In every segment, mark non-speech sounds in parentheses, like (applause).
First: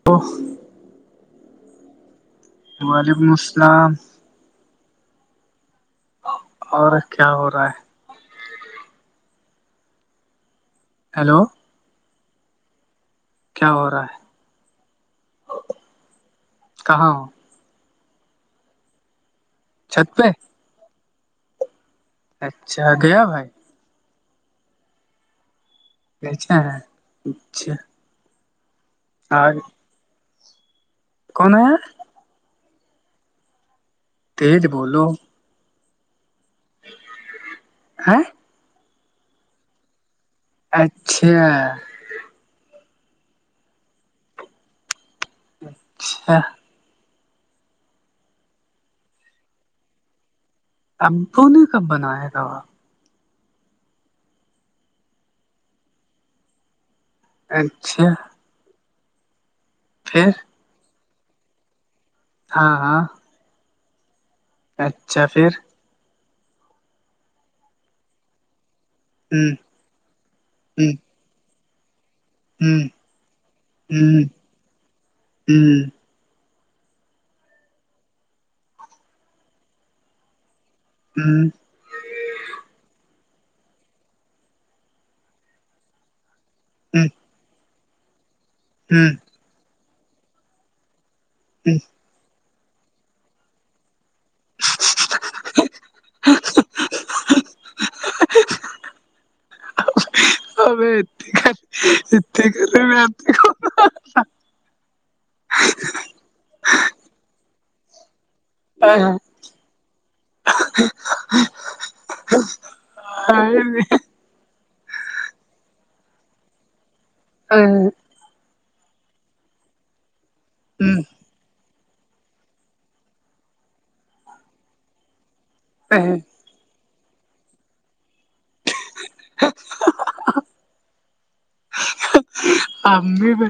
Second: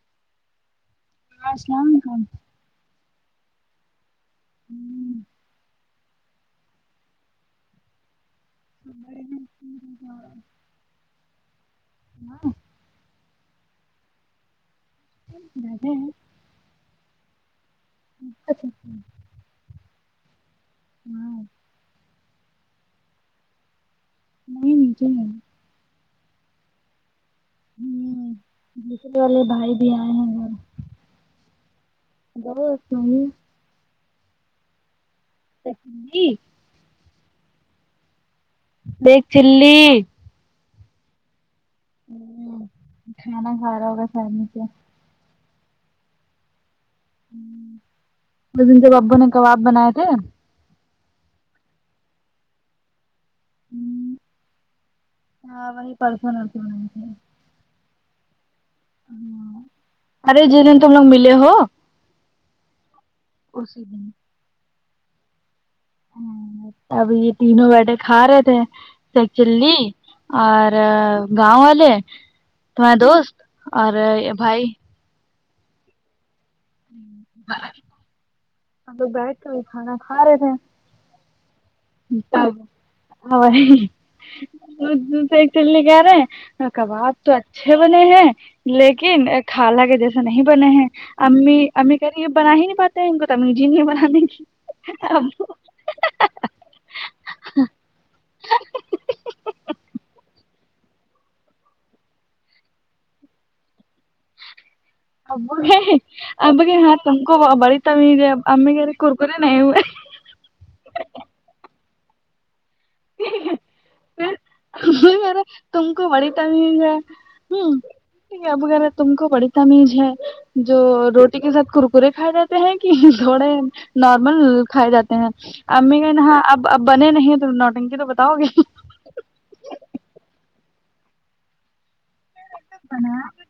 (unintelligible) السلام علیکم وعلیکم السلام (inaudible) اور کیا ہو رہا ہے (inaudible) ہیلو (inaudible) کیا ہو رہا ہے (unintelligible) کہاں اچھا چھت پہ (inaudible) اچھا گیا بھائی (unintelligible) (unintelligible) ہوں دوسرے والے آ بھائی بھی آئے ہیں اور کون آ ہے (unintelligible) تج بولو (unintelligible) (unintelligible) ہیں ایک چلی اچھا کھانا کھا رہا (unintelligible) من کے ابو نے کباب بنائے تھے ابو نے کب بنایا تھا وہ (unintelligible) اچھا ہاں پھر ارے جن دن تم لوگ ملے ہو ہاں ہاں اس د (unintelligible) اچھا پھر ہ اب یہ تینوں بیٹے کھا رہے تھے ہ سچلی اور ہ گاؤں والے ہ ہ تمہارے دوست اور بھائی ھمم ہم تو بیٹھ کے ہوئے کھانا کھا رہے تھے ھممم (unintelligible) ہ چ گار کباب ہ تو اچھے بنے ہیں لیکن ہ کالا کے جیسے نہیں بنے ہیں امی امی کہہ رہی یہ بنا ہی نہیں پاتے ہے ان کو ت امی جی نہیں بنا دیں گی (unintelligible) ابت کت (unintelligible) بھیتی (unintelligible) اب اب کہ ہاں تم کو بڑ تم گ ککر نہیں ہ ہے ج (unintelligible) (unintelligible) نہیں ارا تم کو بڑی ت نہیں ہے ہاں بغیرہ تم کو بڑی تمیز ہے جو روٹی کے ساتھ کو ر پورے کھائے جاتے ہیں کہ تھوڑے نارمل کھائے جاتے ہیں امی آتے کہ ن اب اب بنے نہیں تو نوٹنگی تو بتاؤ گے (unintelligible) امی پ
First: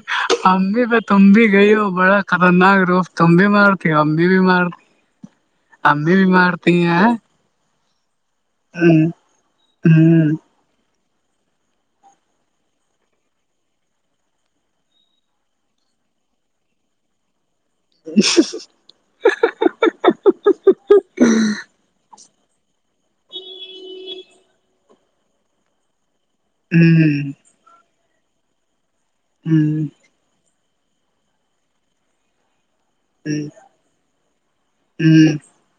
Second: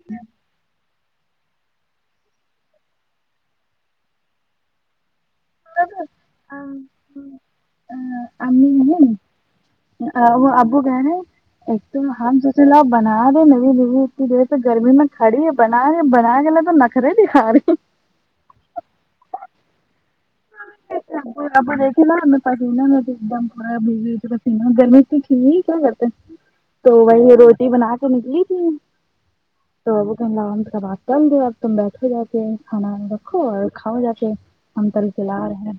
امی پ (unintelligible) تم بھی گئی ہو بڑا خطرناک روف تم بھی مارتی ہو ہم بھی بھی مارتے امی بھی مارتی ہیں ہ امی ہاں نہیں وہ ابو گئےنے ایک دم ہم تلاو بنا رہے نوی دوی اتنی دیر سے گرمی میں کھڑی ہے بنا رہے بنا کےے تو ن خرا دھا رہی ہو (unintelligible) اکا (unintelligible) پ آپ دیکھے نا میں پینا میں ایک دم پورا بھیو پینا گرمی تو ٹھیک ہے ہی کیا کرتے ہیں (unintelligible) تو وہی روٹی بنا کے نکلی تھی ھمم تو وہ کہام کبات چل د اب تم بیٹھ ہو جاتے ہیں کھاناا رکھو اور کھاؤ جا کے ہم تل پلا رہے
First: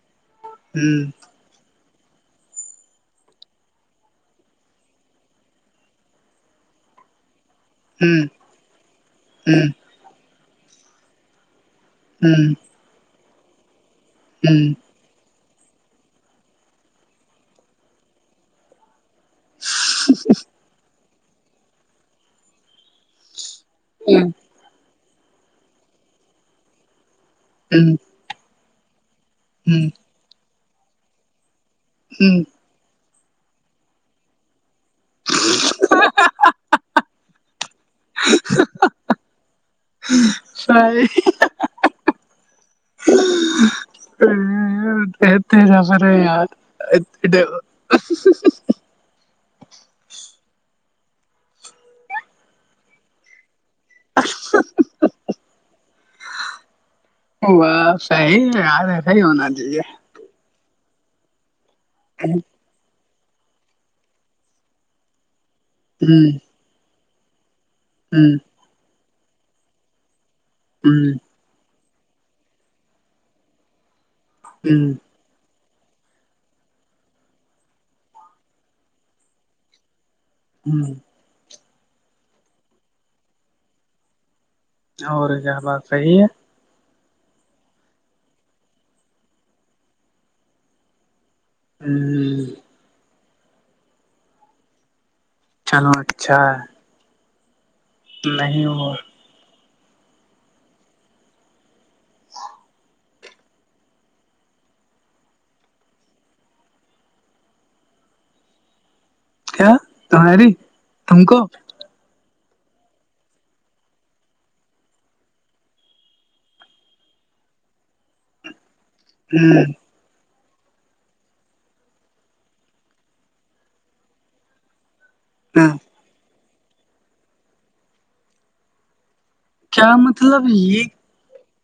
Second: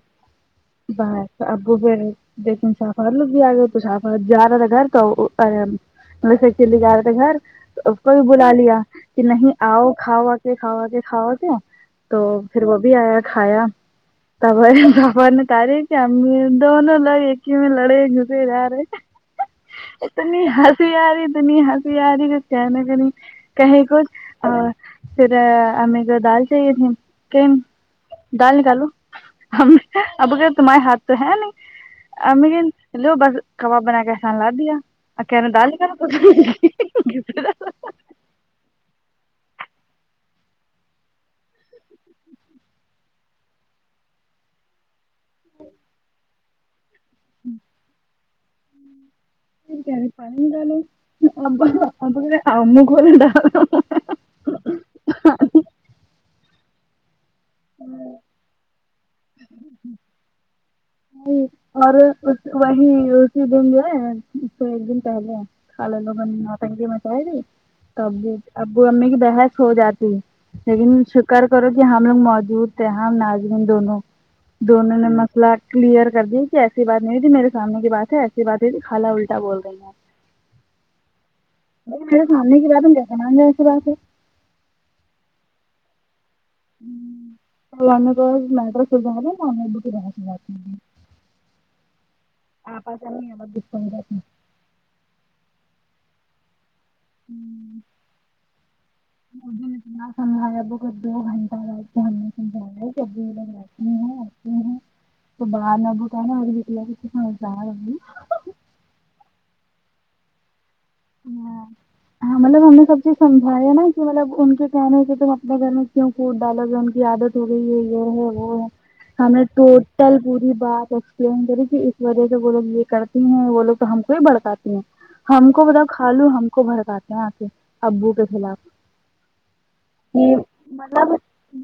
بائے ابو پھر دیکن شافات لوگ بھی آ گئے تو شافات جا رہا تھا گھر تو وسے چلی گا رہ تھا گھر ا کو بھی بلا لیا کہ نہیں آؤ کھاوا کے کھاوا کے کھاوا کے تو پھر وہ بھی آیا کھایا بپا نے تاریخ کہ ہم دونوں لوگ ایک ہی میں لڑے گھسے جا رہے اتنی ہنسی آ رہی اتنی ہنسی آ رہی ک کہنا کری کہیں کو پھر ہمیں کو دال چاہیے تھی کہ ہوں ڈال نکالو اب تمارے ہاتھ تو ہے نہیں ا چلو بس کباب بنا کے ایحسان لا دیا آ کیا نے دال کر سر ا د دز س رہے یار ا کیا پانی ڈالو اب ہم کوول ڈا ا ب صحی ہے یاار ہے صحی ہونا چاہیے اور اس وہی رسی دن جو اس سے ایک دن پہلے کا لے ہ لوگن تنگی مچائی تی تو ہ ابو ابو امی کی بحث ہو جاتی لیکن ہ کر کرو کہ ہم لوگ موجود تھے ہم ناظرین دونوں دونوں نے مسئلہ کلیئر کر دییا کہ ایسی بات نہیں تھی میرے سامنے کی بات ہے ایسی بات ہوئی تھی خالا الٹا بول رہی ہیں ہوں نہیں میرے سامنے کی بات ہم کیسے مان گا ایسی بات ہے اور کیا بات صحیح ہے نے تو مٹر سز نات ہوں آپاس نہیں ب دس چلو اچھا ہوں نہیں وہ مھے نے اتنا سمجھایا وہ دو گھنٹہ رہے چے تو باہر نہ بت ہے نا اور بھیلہ ک سسار ہوگی کیا تہاری تم کو ہاں مطلب ہم نے سب چیز سمجھیا ہے نا کہ مطلب ان کے کہنے کہ تم اپنے گھر میں کیوں کوٹ ڈالو گا ان کی عادت تھی یہ ہے وہ ہے ہم نے کل پوری بات ایکسپلین کرے کہ اس وجہ سے وہ لوگ یہ کرتی ہیں وہ لوگ تو ہم کو ہی بڑکاتی ہیں ہم کو بتا کھا لو ہم کو بھڑکاتے ہیں آ کے ابو کے خلاف کیا کہ مطلب یہ مطلب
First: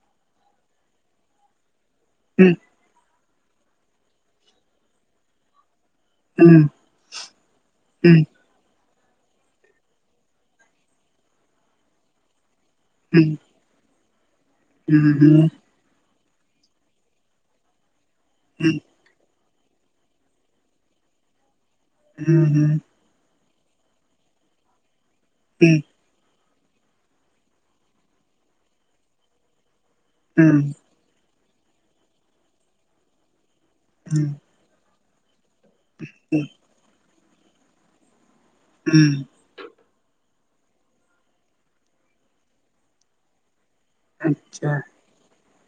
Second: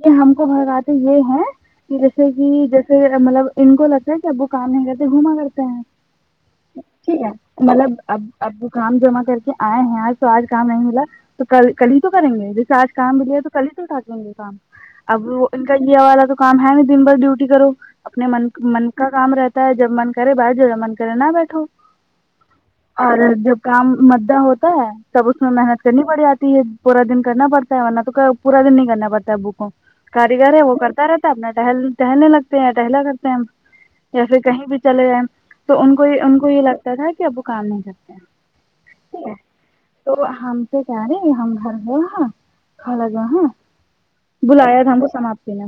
یہ ہم کو ہر باتیں یہ ہے کہ جیسے کہ جیسے مطلب ان کو لگتا ہے کہ اب وہ کام نہیں کرتے گھوما کرتے ہیں ٹھیک ہے مطلب اب اب وہ کام جمع کر کے آئے ہیں آج تو آج کام نہیں ملا تو کل کل ہی تو کریں گے جیسے آج کام مل ہے تو کل ہی تو اٹ لیں گے کام اب کیا والا تو کام ہے ن دن بھر ڈیوٹی کرو اپنے من من کا کام رہتا تا ہے جب من کرے باہر جو جب من کرے نہ بیٹھو ہوں ہوں اور جب کام مدہ ہوتا ہے تب اس میں محنت کرنی پڑ جاتی ہے پورا دن کرنا پڑتا ہے ورنہ تو پورا دن نہیں کرنا پڑتا ہے بک کو کاریگر ہے وہ کرتا رہتا ہے اب ن ٹہل ٹہلنے لگتے ہیں یا ٹہلا کرتے ہیں ہم یا پھر کہیں بھی چلے جائیں تو ان کو ان کو یہ لگتا تھا کہ اب وہ کام نہیں کرتے ہوں ٹھیک ہے تو ہم سے کہہ رہے ہم گھر ہوئے ہاں کااگا ہاں اچھا بلایا تھا ہم کو سماپتی نے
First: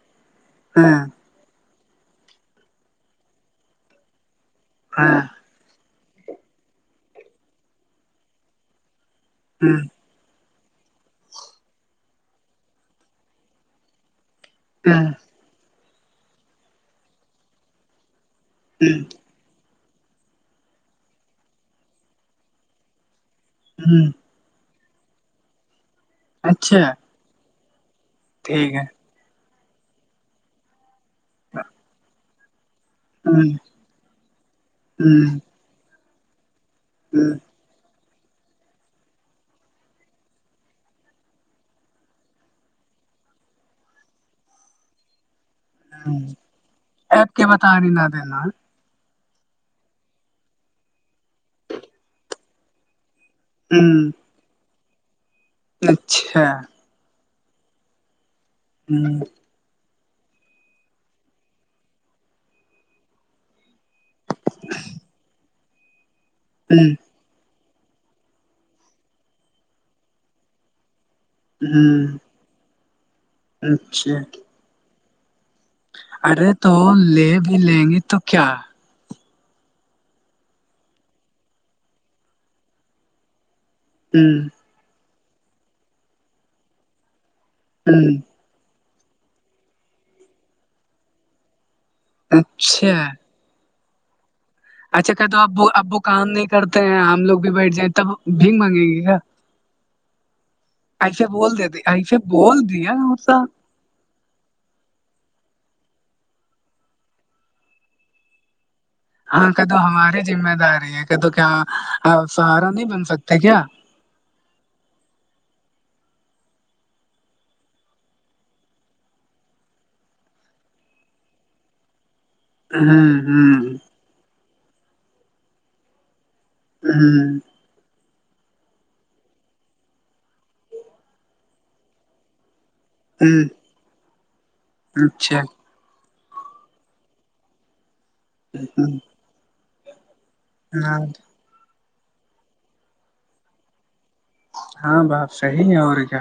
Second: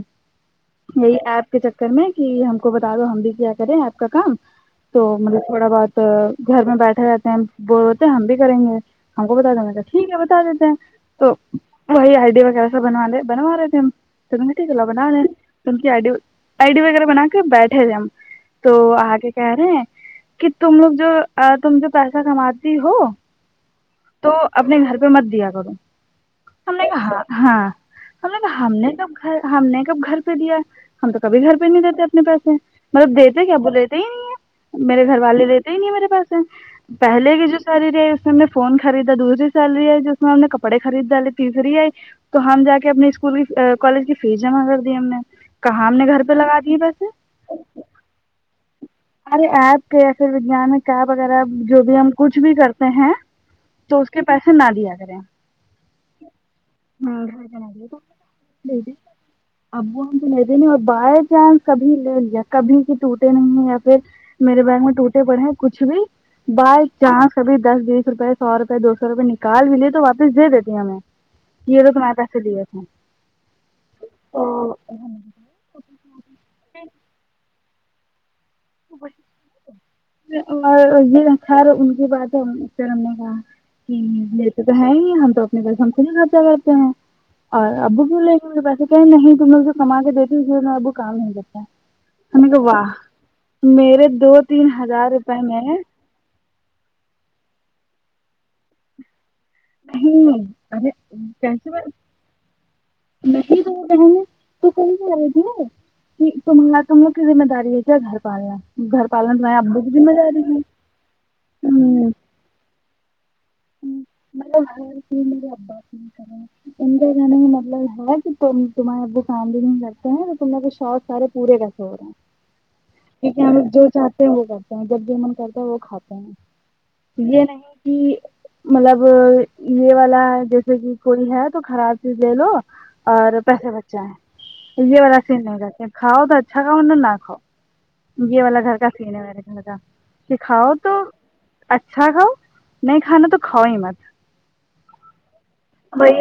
ہاں یہی ایپ کے چکر میں کہ ہم کو بتا دو ہم بھی کیا کریں آپ کا کام تو ہاں مطلب تھوڑا بہت گھر میں بیٹھے رہتے ہیں بول بولتے ہم بھی کریں گے ہم کو بتا دانا تھا ٹھیک ہے بتا دیتے ہیں تو وہی آئیڈیا وغیرہ سب بنوا لے بنوا رہے تھے ہمٹیکلا بنا رہے کی آئی ڈی آئی ڈی وغیرہ بنا کے بیٹھے تھے ہم تو آگ کہہ رہے ہیں کہ تم لوگ جو تم جو پیسہ کماتی ہو ہوں تو اپنے گھر پہ مت دیا کرو ہم نے اچھا ہاں ہم نے ہم ٹھیک ہے نے تو ہم نے کب گھر پہ دیا ہم تو کبھی گھر پہ نہیں دیتے اپنے پیسے مطلب دیتے کیا اب وہ لیتے ہی نہیں ہے میرے گھر والے لیتے ہی نہیں ہے میرے پاس پہلے کے جو سی ہے اس میں فون خریدا دوسری سی رہی ہے جس میں ہم نے کپڑے خریداالے تیسری آئی تو ہم جا کے اپنی اسکول کی کالج کی فیس جمع کر دی ہم نے کہاں ہم نے گھر پہ لگا دیے پیسے ایپ کے بتا رہی نہ دینا ہمارے ایپ کے یا پھر وگانک ایپ وغیرہ جو بھی ہم کچھ بھی کرتے ہیں تو اس کے پیسے نہ دیا کریں اچھا ہاں جنا تو لج ابو ہم کو لے دنے اور بائی چانس کبھی لے لیا کبھی کہ ٹوٹے نہیں ہیں میرے بیگ میں ٹوٹے پڑے ہیں کچھ بھی بائی چانس سبھی دس بیس روپے سو روپئے دو سو روپئے نکال بھیے تو واپس دے دیتی ہیں ہمیں یہ تو تمہارے پیسے دیے تھے اچھا ااں ارے تو لے بھی لیں گے تو کیا ا ب اور یہ خیر ان کے بعد سر ہم نے کہا ہوں کہ تو ہے ہی ہم تو اپنے پس ہم خود ہی خرچا کرتے ہیں اور ابو ہوں بھی لے پیس کہ نہیں تم اسے کما کے دیتی اب کو کام نہیں کرتا کا اچھا واہ میرے دو تین ہزار اچھا کہ تو روپئے میں اب اب وہ کام نہیں کرتے ہیں ہم لوگ بھی بیٹھ جائیں تب بھی مانگیں گی کیا نہیں ارے ایسے بول کیسے دیتے ایسے بول دیا اس سا رہے ہیں تو کوئی آائے گی تما تموگ کی ذمہ داری ہے کیا ہے گھر پالنا گھر پالنا ہاں تمہارے کہ تو ابو کی ہماری ذمہ داری ہے کہ تو کیا سہارا نہیں بن سکتے کیا نے ہ کی میرے ابا کی (unintelligible) ت کے رہنے کا مطلب ہے کہ تم تمہارے ابو کام بھی نہیں کرگتے ہیں تم نے کو شوق سارے پورے ر سو (unintelligible) ہوں کیونکہ ہم لوگ ہوں جو چاہتے ہوگا جب بھی من کرتا ہے وہ کھاتے ہوں ہیں یہ نہیں کہ مطلب یہ والا جیسے کہ کوئی ہے تو خراب چیز لے لو اور ہوں پیسے بچائ ہے یہ اچھا والاسین نہیں رہتے کھاؤ تو اچھا کاؤن نہ کھاؤ یہ والا گھر کا تھی نا میرے گھر کا کہ کھاؤ تو ہوں، اچھا کھاؤ نہیں کھانا تو کھاؤ ہی مت ہاں باپ صحیح ہے اور کیا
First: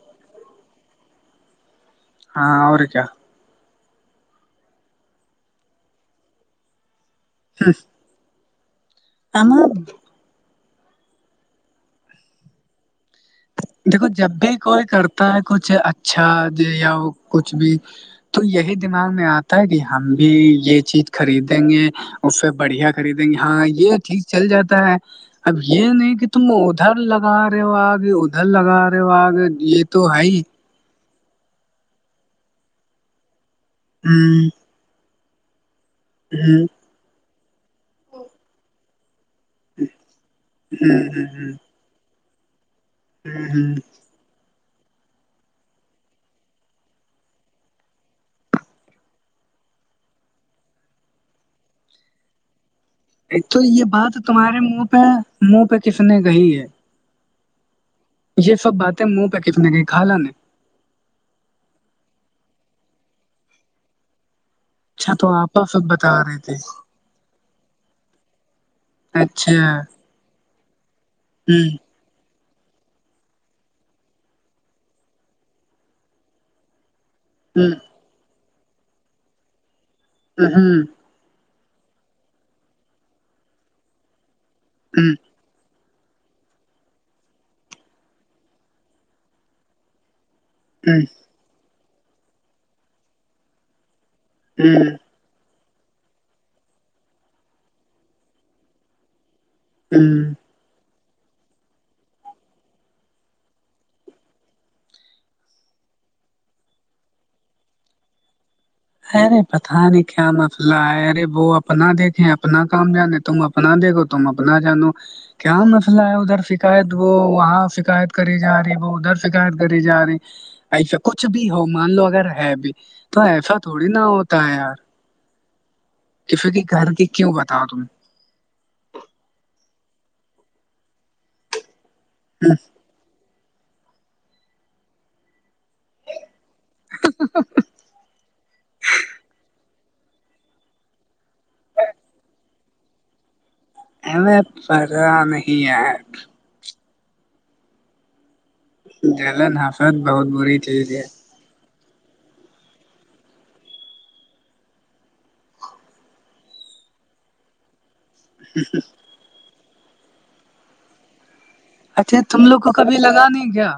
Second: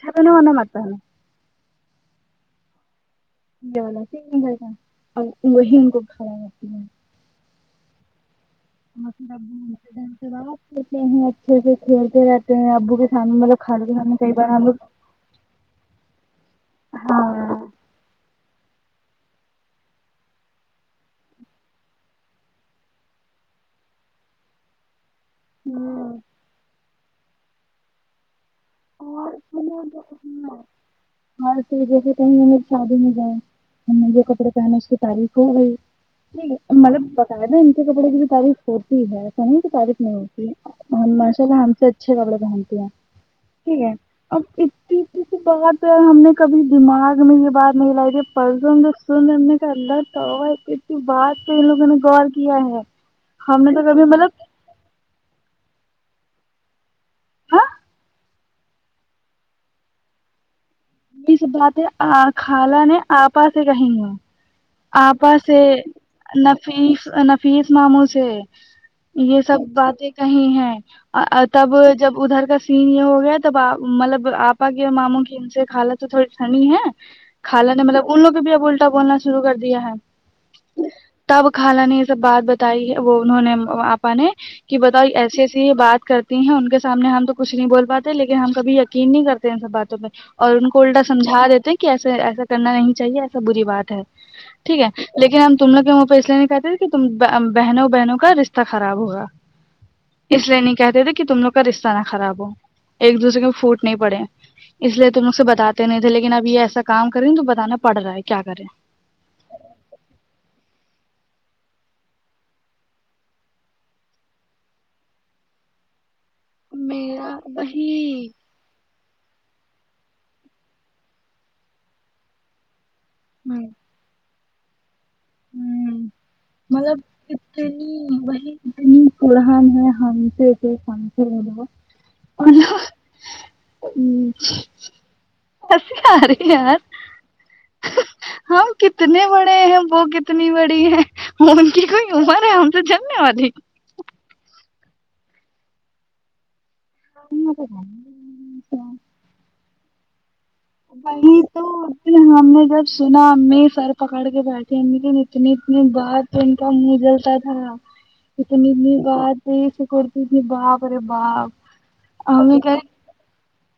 چا ہوناا ماتتا ہاں اور ر کیا جا کرا ا وہی ان کو کھڑا جاتتی ہے جی ابو بعد کلتے ہیں اچھے سے کھیلتے رہتے ہیں ابو کے سامنے مطلب خالو کے دیکھو سامنے کئی جبھی بار ہی ہم کوئی لوگ کرتا ہے کچھ اچھا یا کچھ ہاں بھی تو یہی دماغ میں آتا ہے کہ ہم بھی یہ چیز خریدیں گے اسے بڑھیا خریدیں گے ہاں یہ ٹھیک چل جاتا ہے اب یہ نہیں کہ تم ادھر لگا رہے ہو آگے ادھر لگا رہے اور مے بد یہ تو ہے ہی (unintelligible) اور پ جیسے کہیں میری شادی میں جائے ہم نےھے ہوں، کپڑے پہنے اس کی تعریف ہو گئی ٹھیک ہوں، ہے مل بتا ہے ن ان کے کپڑے کی بھی تعریف ہوتی ہے سح کی تابف نہیں ہوتی ہوں، ہم ہوں، ماشاء اللہ ہم سے اچھے کپڑے پہنتے ہیں ھممم ھمم اور کت (unintelligible) اس بات پ ہم نے کبھی دماغ میں یہ بات نہیں لائی کہ پرسوں جو سن ہم نے کا لت تو ک کی بعد تو ان لوگوں نے غور کیا ہے ایک تو ہم نے یہ کبھی بات مطلب تمہارے منہ پہ منہ پہ کس نے کہی ہے ہاں یہ سب باتیں منہ پہ کتنے کہ کھالا نے سب باتیں خالہ نے آپا سے کہیں گا اچھا آپا تو سے سب بتا رہے تھے نفیس فیس ماموں سے یہ سب اچھا باتیں کہیں ہیں ہوں تب جب ادھر کا سین یہ ہو گیا تبپ مطلب آپا کے ماموں کی ان سے کالا تو تھوڑی ٹھنڈی ہے ہوں کالہ نے مطلب ان لوگ کو بھی اب الٹا بولنا شروع کر دیا ہے ہ ھمم تب خانہ نے یہ سب بات بتائی ہے وہ انہوں نے آپا نے کہ بتاؤ ایسی ایسی یہ بات کر ہیں ان کے سامنے ہم تو کچھ نہیں بول پاتے لیکن ہم کبھی یقین نہیں کرتے ان سب باتوں پہ اور ان کو الٹا سمجھا دیتے ہیں کہ ایسے ایسا کرنا نہیں چاہیے ایسا بری بات ہے ٹھیک ہے ارے لیکن ہم تم لوگ وہاں پہ اس لیے نہیں کہتے تھے کہ ت بہنوں بہنوں کا رشتہ خراب ہوگا ہم اس لیے نہیں کہتے تھے کہ تم لوگ کا رشتہ نہ خراب ہو ایک دوسے کو پھوٹ نہیں پڑے اس لیے ت مجھ سے بتاتے نہیں تھے لیکن اب یہ ایسا کام کریں تو بتانا پڑ رہا ہے کیا کریں ارے پتہ نہیں کیا مسلہ ہے ارے وہ اپنا دیکھیں اپنا کام جانے تم اپنا دے گو تم اپنا جانو کیا مسئلہ ہے ادھر فک شکایت وہ میرا وہاں شکایت وہی کری جا رہی ہے وہ ادھر سے فکار کری جا رہی ایسا کچھ بھی ہو مان لو اگر ہے بھی تو ایسا تھوڑی نہ ہوتا ہے یار کفر کے گھر کی کیوں بتاؤ تم ج فورحان ہے حان سے کہ اور ایس آ رہے یار ہم کتنے بڑے ہیں وہ کتنی بڑی ہے ان کی کوئی عمر ہے ہم تو جاننے والی ایں پہ نہیں ہ دلین ہاصت بہت بڑی بلی (unintelligible) تو ہم نے جب سنا امی سر پکڑ کے بیٹھی امی دن اتنی دن بع تو ان کا منہ جلتا تھا ا تو م م با د شکتی م باپ ارے باپ اچھے تم ہمیں لوگ کہ کو کبھی لگا نہیں کیا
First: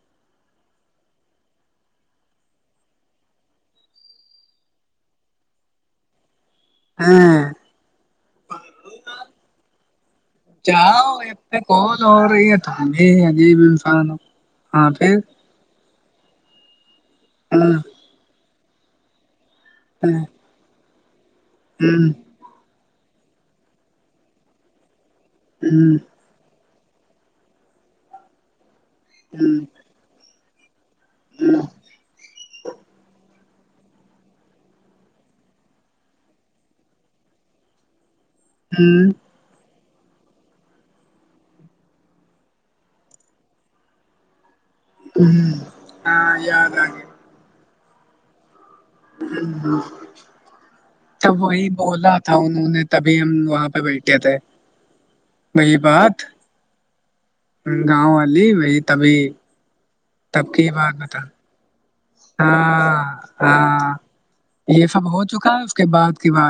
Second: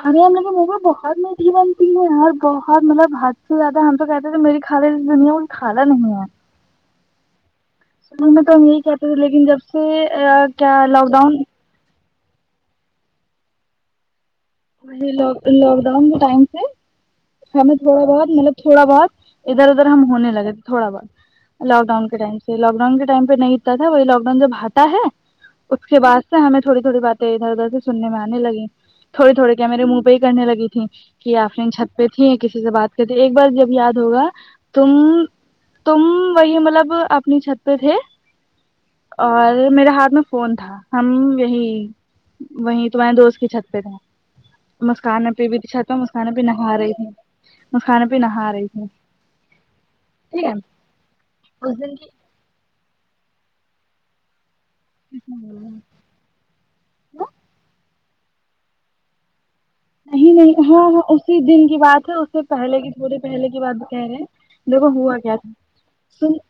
کھانے ہم لگ ما بہت میٹھی بنتی ہے اور بہت مطلب حد سے زیادہ ہم کہتے کہ میری خال دنیا ہ خالا نہیں ہے (inaudible) س میں تو ہم یہی کہتے تھے لیکن جب سے کیا لاک ڈاؤن ک در یہ تو آگے بھیمفا ن لاک ڈاؤن ٹائم سے ہاں ہمیں تھوڑا بہت مطلب تھوڑا بہت ادھر ادھر ہم ہونے لگے تھے تھوڑا بہت لاک ڈاؤن ہوں کے ٹائم سے لاک ڈاؤن کے ٹائم پہ نہیں اتا تھا وہی لاک ڈاؤن جب آتا ہے اس کے بعد ہمیں تھوڑی تھوڑی بیں ادھر ادھر سے سننے میں آنے لگی تھوڑے ہوں تھوڑے ہوں کیا میرے منہ پہ ہی کرنے لگ تھی کہ یہ آفرین چھت پہ تھی یا کسی سے بات تو ایک بار جب یاد ہوگا تم تم وہی مطلب اپنی چھت پہ تھے (inaudible) اور میرے ہاتھ میں فون تھا ہم یہی وہی تمہارے دوست کی چھت پہ تھے مسکانہ پہ ہاں، بھی د چھات میںہ مسکانہ ہاں، بھی نہا یاد آ رہی تھی گیا مسکانہ پہ نہا رہی تھی ہ ہ ٹھیک ہے توب وہی اس دن کی بولا تھا انہوں نے تبھی ہم وہاں پہ بیٹھے تھے (inaudible) کئی بات گاؤں والی بی تبھی نہیں تب نہیں کی ہاں بات ہاں بتا اسی دن کی بات ہے اس سے پہلے کی ہاں تھوڑی پہلے کی بات ہاں کہہ رہے ہیں یہ دیکھو سب ہوا ہو کیا تھا چکا ہے اس کے بعد کی سن بعد